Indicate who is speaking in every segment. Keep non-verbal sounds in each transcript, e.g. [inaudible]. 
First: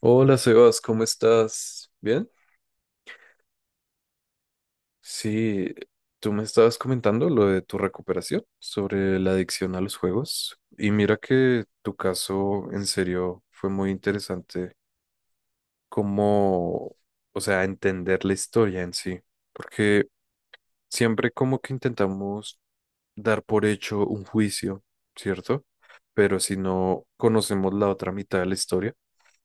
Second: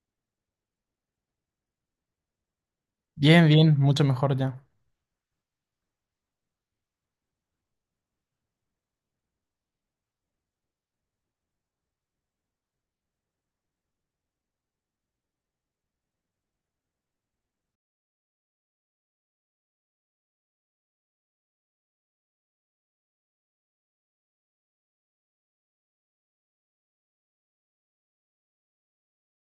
Speaker 1: Hola Sebas, ¿cómo estás? ¿Bien?
Speaker 2: Bien, bien, mucho mejor ya.
Speaker 1: Sí, tú me estabas comentando lo de tu recuperación sobre la adicción a los juegos y mira que tu caso en serio fue muy interesante como, o sea, entender la historia en sí, porque siempre como que intentamos dar por hecho un juicio, ¿cierto? Pero si no conocemos la otra mitad de la historia,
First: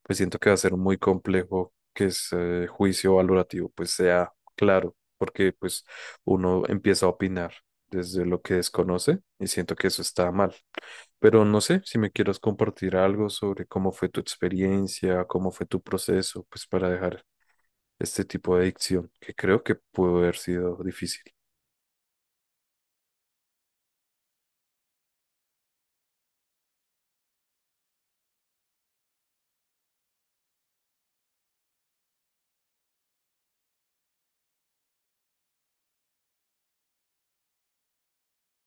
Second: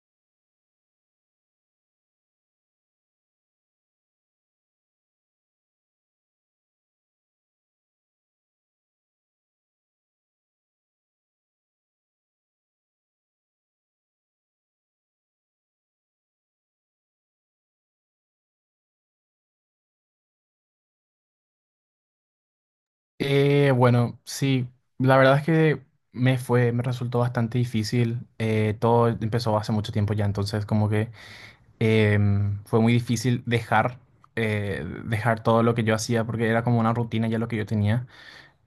Speaker 1: pues siento que va a ser muy complejo que ese juicio valorativo pues sea claro, porque pues uno empieza a opinar desde lo que desconoce y siento que eso está mal. Pero no sé si me quieras compartir algo sobre cómo fue tu experiencia, cómo fue tu proceso, pues para dejar este tipo de adicción, que creo que pudo haber sido difícil.
Speaker 2: Bueno, sí, la verdad es que me resultó bastante difícil. Todo empezó hace mucho tiempo ya, entonces como que fue muy difícil dejar, dejar todo lo que yo hacía porque era como una rutina ya lo que yo tenía.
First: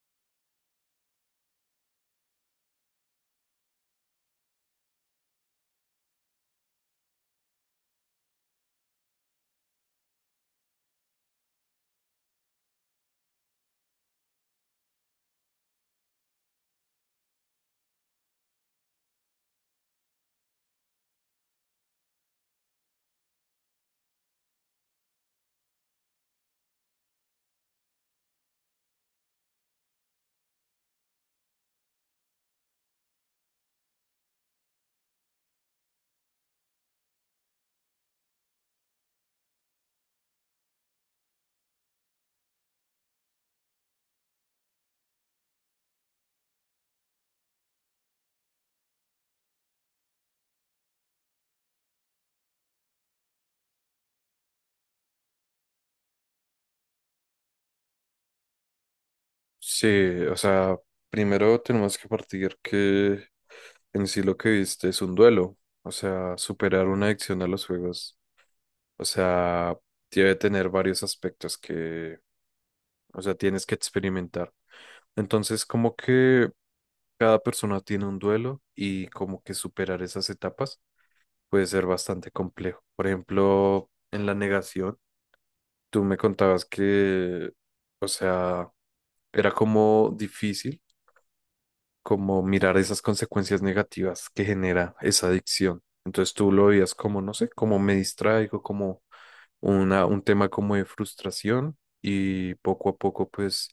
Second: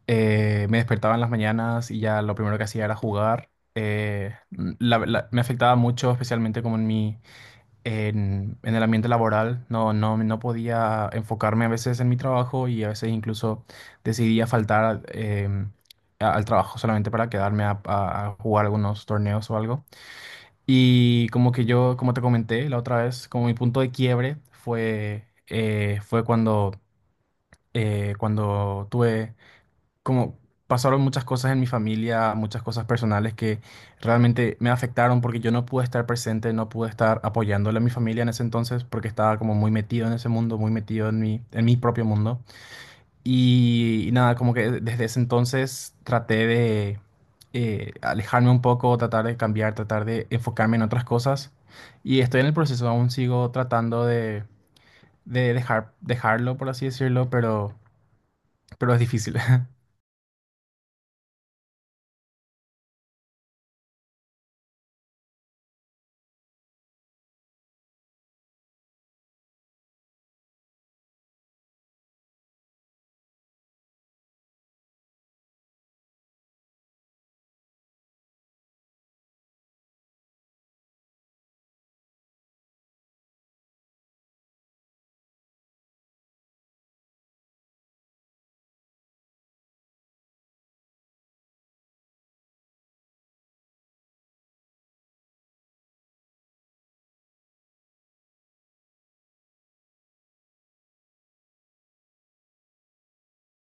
Speaker 2: Me despertaba en las mañanas y ya lo primero que hacía era jugar. eh, Me afectaba mucho, especialmente como en en el ambiente laboral. No podía enfocarme a veces en mi trabajo y a veces incluso decidía faltar al trabajo solamente para quedarme a jugar algunos torneos o algo. Y como que yo, como te comenté la otra vez, como mi punto de quiebre fue, cuando tuve, como, pasaron muchas cosas en mi familia, muchas cosas personales que realmente me afectaron porque yo no pude estar presente, no pude estar apoyándole a mi familia en ese entonces porque estaba como muy metido en ese mundo, muy metido en en mi propio mundo. Y nada, como que desde ese entonces traté de alejarme un poco, tratar de cambiar, tratar de enfocarme en otras cosas. Y estoy en el proceso, aún sigo tratando de dejar, dejarlo, por así decirlo, pero es difícil. [laughs]
Speaker 1: Sí, o sea, primero tenemos que partir que en sí lo que viste es un duelo, o sea, superar una adicción a los juegos, o sea, debe tener varios aspectos que, o sea, tienes que experimentar. Entonces, como que cada persona tiene un duelo y como que superar esas etapas puede ser bastante complejo. Por ejemplo, en la negación, tú me contabas que, o sea, era como difícil como mirar esas consecuencias negativas que genera esa adicción. Entonces tú lo veías como, no sé, como me distraigo, como un tema como de frustración y poco a poco pues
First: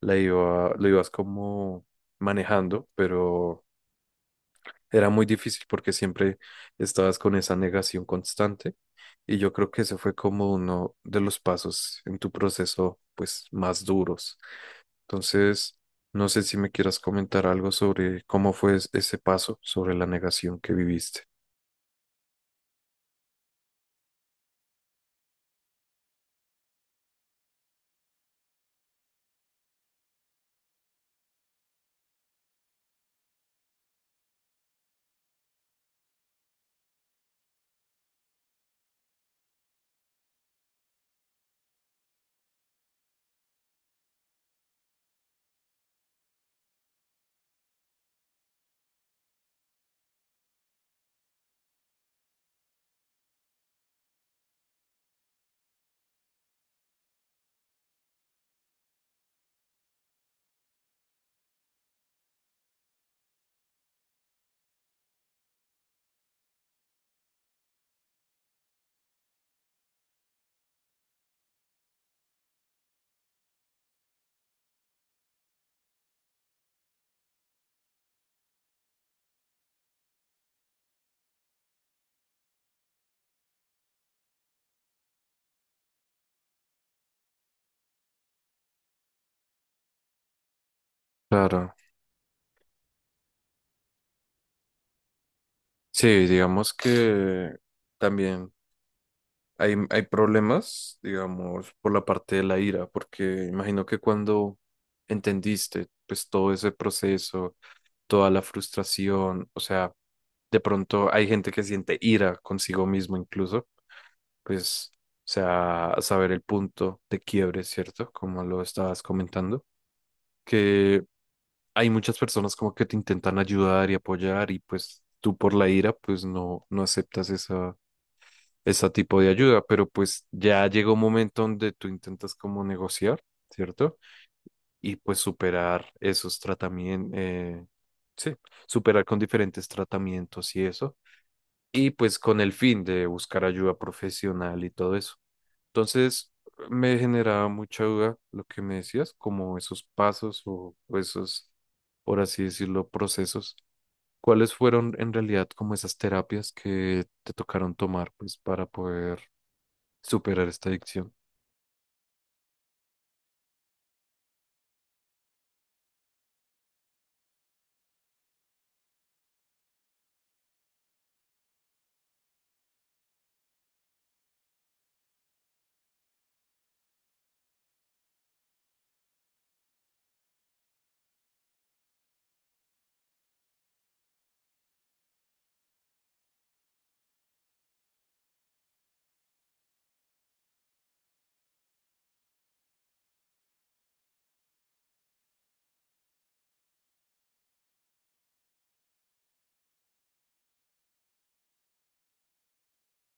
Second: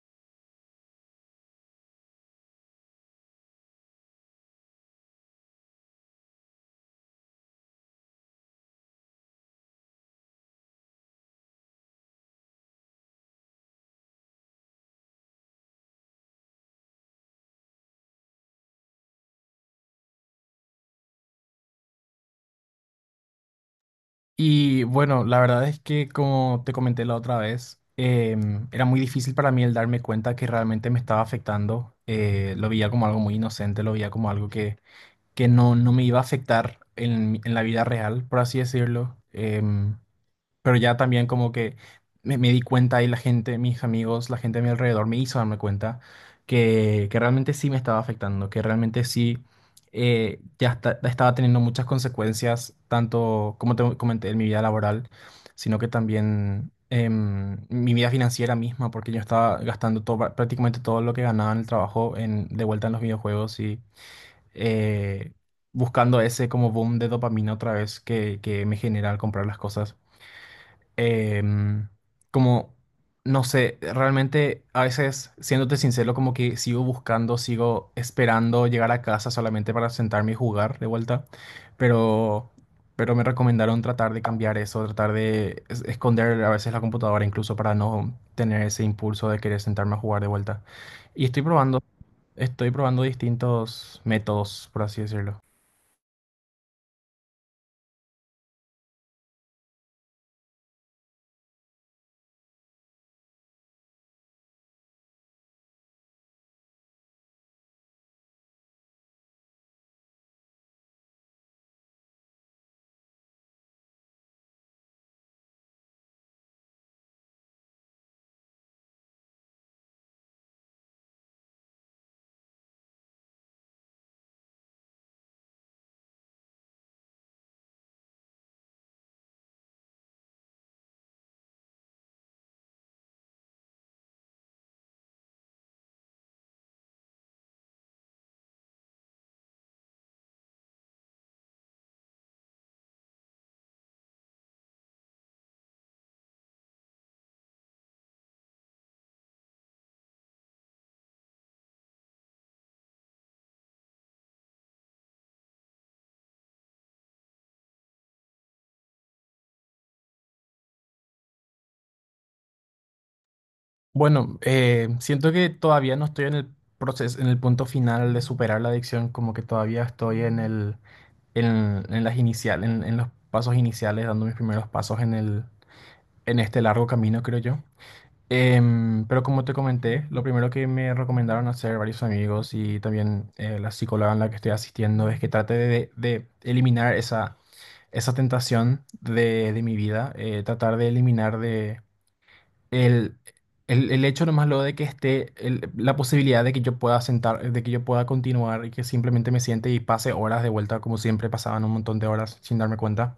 Speaker 1: lo ibas como manejando, pero era muy difícil porque siempre estabas con esa negación constante y yo creo que ese fue como uno de los pasos en tu proceso pues más duros. Entonces, no sé si me quieras comentar algo sobre cómo fue ese paso, sobre la negación que viviste.
Speaker 2: Y bueno, la verdad es que como te comenté la otra vez, era muy difícil para mí el darme cuenta que realmente me estaba afectando. Lo veía como algo muy inocente, lo veía como algo que, no me iba a afectar en la vida real, por así decirlo. Pero ya también como que me di cuenta y la gente, mis amigos, la gente a mi alrededor me hizo darme cuenta que realmente sí me estaba afectando, que realmente sí ya estaba teniendo muchas consecuencias, tanto como te comenté en mi vida laboral, sino que también en mi vida financiera misma, porque yo estaba gastando todo, prácticamente todo lo que ganaba en el trabajo en, de vuelta en los videojuegos y eh, buscando ese como boom de dopamina otra vez que me genera al comprar las cosas, em, como, no sé, realmente a veces, siéndote sincero, como que sigo buscando, sigo esperando llegar a casa solamente para sentarme y jugar de vuelta, pero, pero me recomendaron tratar de cambiar eso, tratar de esconder a veces la computadora incluso para no tener ese impulso de querer sentarme a jugar de vuelta. Y
Speaker 1: Claro.
Speaker 2: estoy probando distintos métodos, por así decirlo.
Speaker 1: Sí, digamos que también hay problemas, digamos, por la parte de la ira, porque imagino que cuando entendiste, pues todo ese proceso, toda la frustración, o sea, de pronto hay gente que siente ira consigo mismo incluso, pues, o sea, saber el punto de quiebre, ¿cierto? Como lo estabas comentando, que hay muchas personas como que te intentan ayudar y apoyar y pues tú por la ira pues no, no aceptas esa, ese tipo de ayuda, pero pues ya llega un momento donde tú intentas como negociar, ¿cierto? Y pues superar esos tratamientos, sí, superar con diferentes tratamientos y eso, y pues con el fin de buscar ayuda profesional y todo eso. Entonces me generaba mucha duda lo que me decías, como esos pasos o esos, por así decirlo, procesos. ¿Cuáles fueron en realidad como esas terapias que te tocaron tomar pues para poder superar esta adicción?
Speaker 2: Bueno, siento que todavía no estoy en el proceso, en el punto final de superar la adicción, como que todavía estoy en en, en las inicial, en los pasos iniciales, dando mis primeros pasos en en este largo camino, creo yo. Pero como te comenté, lo primero que me recomendaron hacer varios amigos y también la psicóloga en la que estoy asistiendo es que trate de eliminar esa, esa tentación de mi vida, tratar de eliminar el, el hecho nomás lo de que esté la posibilidad de que yo pueda sentar, de que yo pueda continuar y que simplemente me siente y pase horas de vuelta como siempre pasaban un montón de horas sin darme cuenta,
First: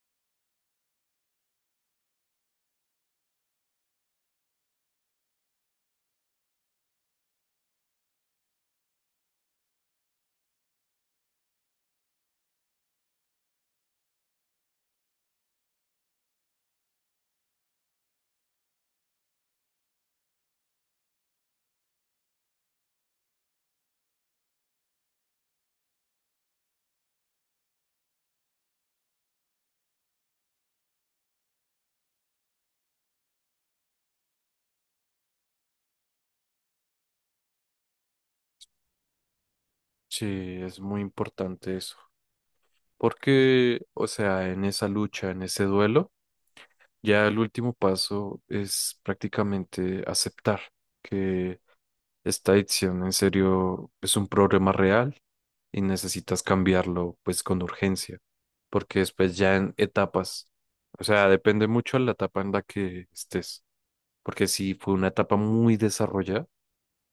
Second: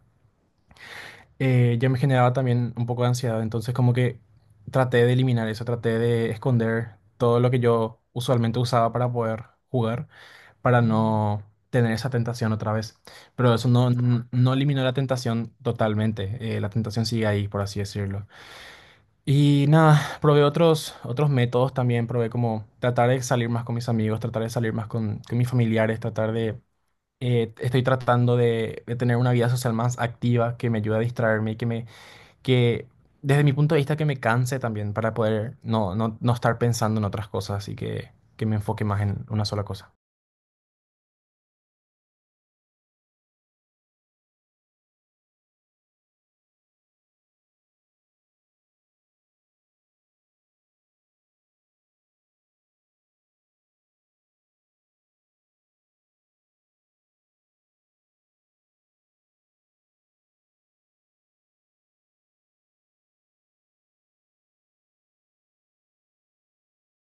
Speaker 2: ya me generaba también un poco de ansiedad. Entonces como que traté de eliminar eso, traté de esconder todo lo que yo usualmente usaba para poder jugar, para no tener esa tentación otra vez. Pero eso no eliminó la tentación totalmente. La tentación sigue ahí, por así decirlo. Y nada, probé otros, otros métodos también, probé como tratar de salir más con mis amigos, tratar de salir más con mis familiares, tratar de... Estoy tratando de tener una vida social más activa que me ayude a distraerme y que me... que desde mi punto de vista que me canse también para poder no estar pensando en otras cosas y que me enfoque más en una sola cosa.
Speaker 1: Sí, es muy importante eso, porque, o sea, en esa lucha, en ese duelo, ya el último paso es prácticamente aceptar que esta adicción en serio es un problema real y necesitas cambiarlo pues con urgencia, porque después ya en etapas, o sea, depende mucho de la etapa en la que estés, porque si fue una etapa muy desarrollada,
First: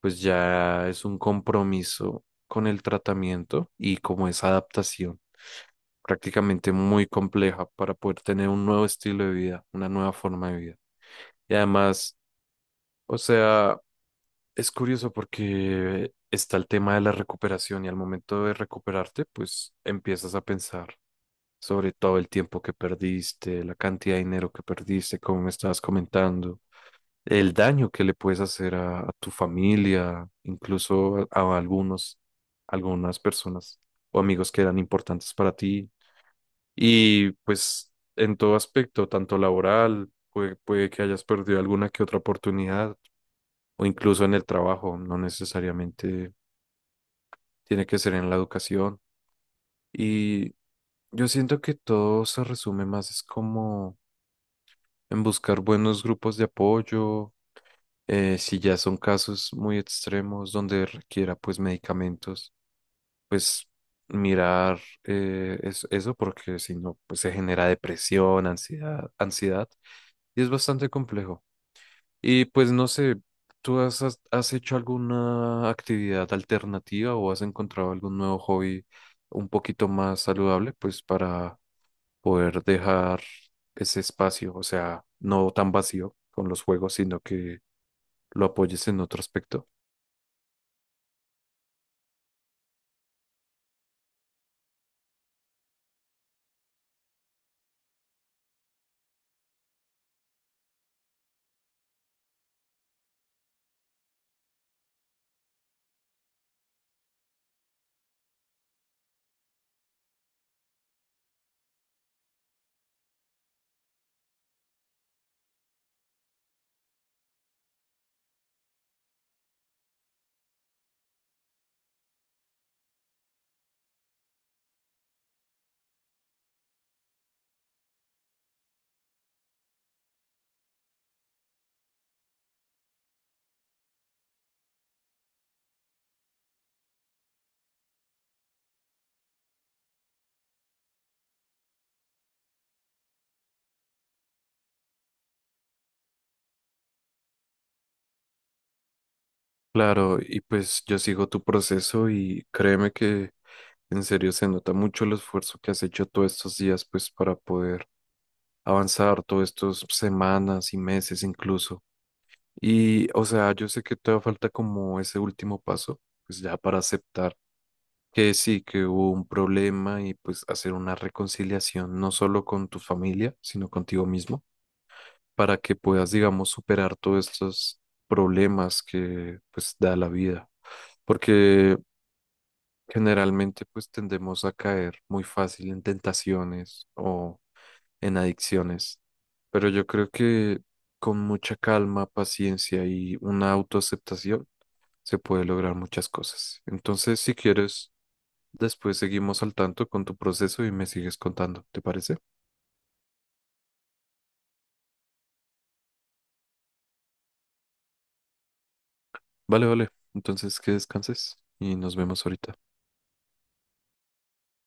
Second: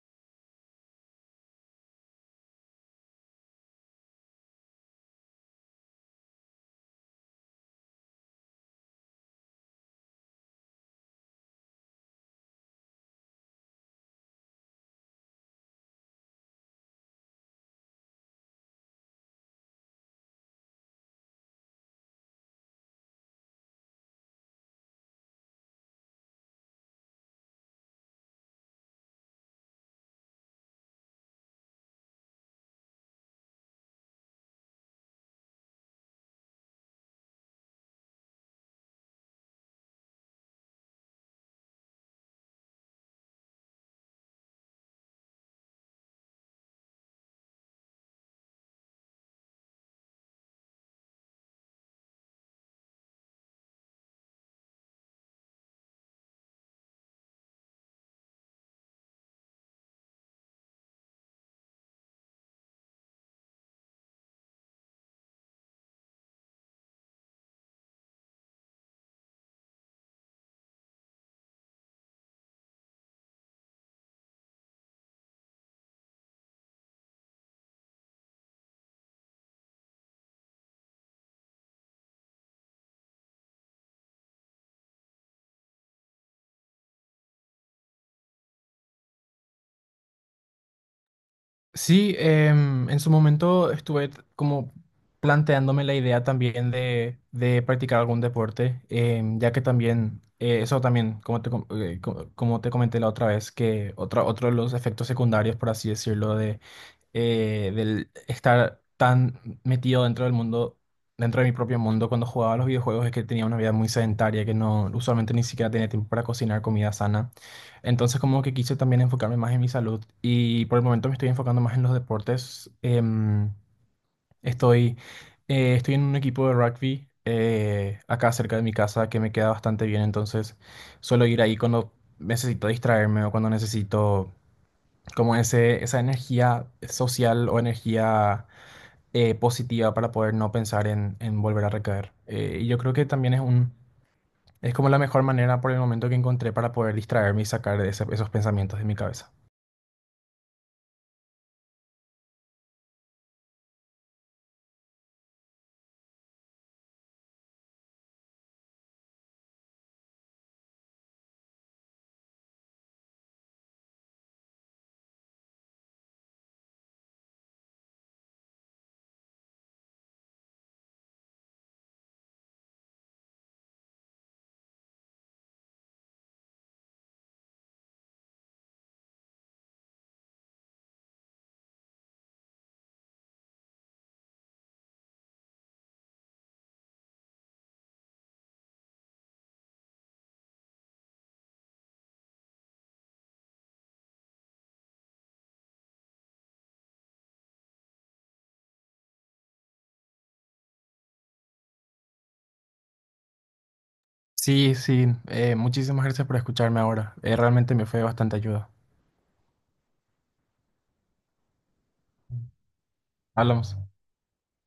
Speaker 1: pues ya es un compromiso con el tratamiento y como esa adaptación prácticamente muy compleja para poder tener un nuevo estilo de vida, una nueva forma de vida. Y además, o sea, es curioso porque está el tema de la recuperación y al momento de recuperarte, pues empiezas a pensar sobre todo el tiempo que perdiste, la cantidad de dinero que perdiste, como me estabas comentando, el daño que le puedes hacer a tu familia, incluso a algunos, algunas personas o amigos que eran importantes para ti. Y pues en todo aspecto, tanto laboral, puede que hayas perdido alguna que otra oportunidad o incluso en el trabajo, no necesariamente tiene que ser en la educación. Y yo siento que todo se resume más, es como en buscar buenos grupos de apoyo, si ya son casos muy extremos donde requiera pues medicamentos, pues mirar eso porque si no, pues se genera depresión, ansiedad, ansiedad, y es bastante complejo. Y pues no sé, ¿tú has hecho alguna actividad alternativa o has encontrado algún nuevo hobby un poquito más saludable, pues para poder dejar ese espacio, o sea, no tan vacío con los juegos, sino que lo apoyes en otro aspecto?
Speaker 2: Sí, en su momento estuve como planteándome la idea también de practicar algún deporte, ya que también, eso también, como te comenté la otra vez, que otro de los efectos secundarios, por así decirlo, de, del estar tan metido dentro del mundo, dentro de mi propio mundo cuando jugaba a los videojuegos, es que tenía una vida muy sedentaria, que no, usualmente ni siquiera tenía tiempo para cocinar comida sana. Entonces como que quise también enfocarme más en mi salud y por el momento me estoy enfocando más en los deportes. Estoy, Estoy en un equipo de rugby acá cerca de mi casa que me queda bastante bien, entonces suelo ir ahí cuando necesito distraerme o cuando necesito como esa energía social o energía positiva para poder no pensar en volver a recaer. Y yo creo que también es como la mejor manera por el momento que encontré para poder distraerme y sacar esos pensamientos de mi cabeza.
Speaker 1: Claro, y pues yo sigo tu proceso y créeme que en serio se nota mucho el esfuerzo que has hecho todos estos días, pues para poder avanzar todos estos semanas y meses incluso. Y, o sea, yo sé que todavía falta como ese último paso, pues ya para aceptar que sí, que hubo un problema y pues hacer una reconciliación, no solo con tu familia, sino contigo mismo, para que puedas, digamos, superar todos estos problemas que pues da la vida. Porque generalmente pues tendemos a caer muy fácil en tentaciones o en adicciones, pero yo creo que con mucha calma, paciencia y una autoaceptación, se puede lograr muchas cosas. Entonces, si quieres, después seguimos al tanto con tu proceso y me sigues contando, ¿te parece?
Speaker 2: Sí, sí, muchísimas gracias por escucharme ahora. Realmente me fue de bastante ayuda.
Speaker 1: Vale, vale. Entonces, que descanses y nos vemos ahorita.
Speaker 2: Hablamos.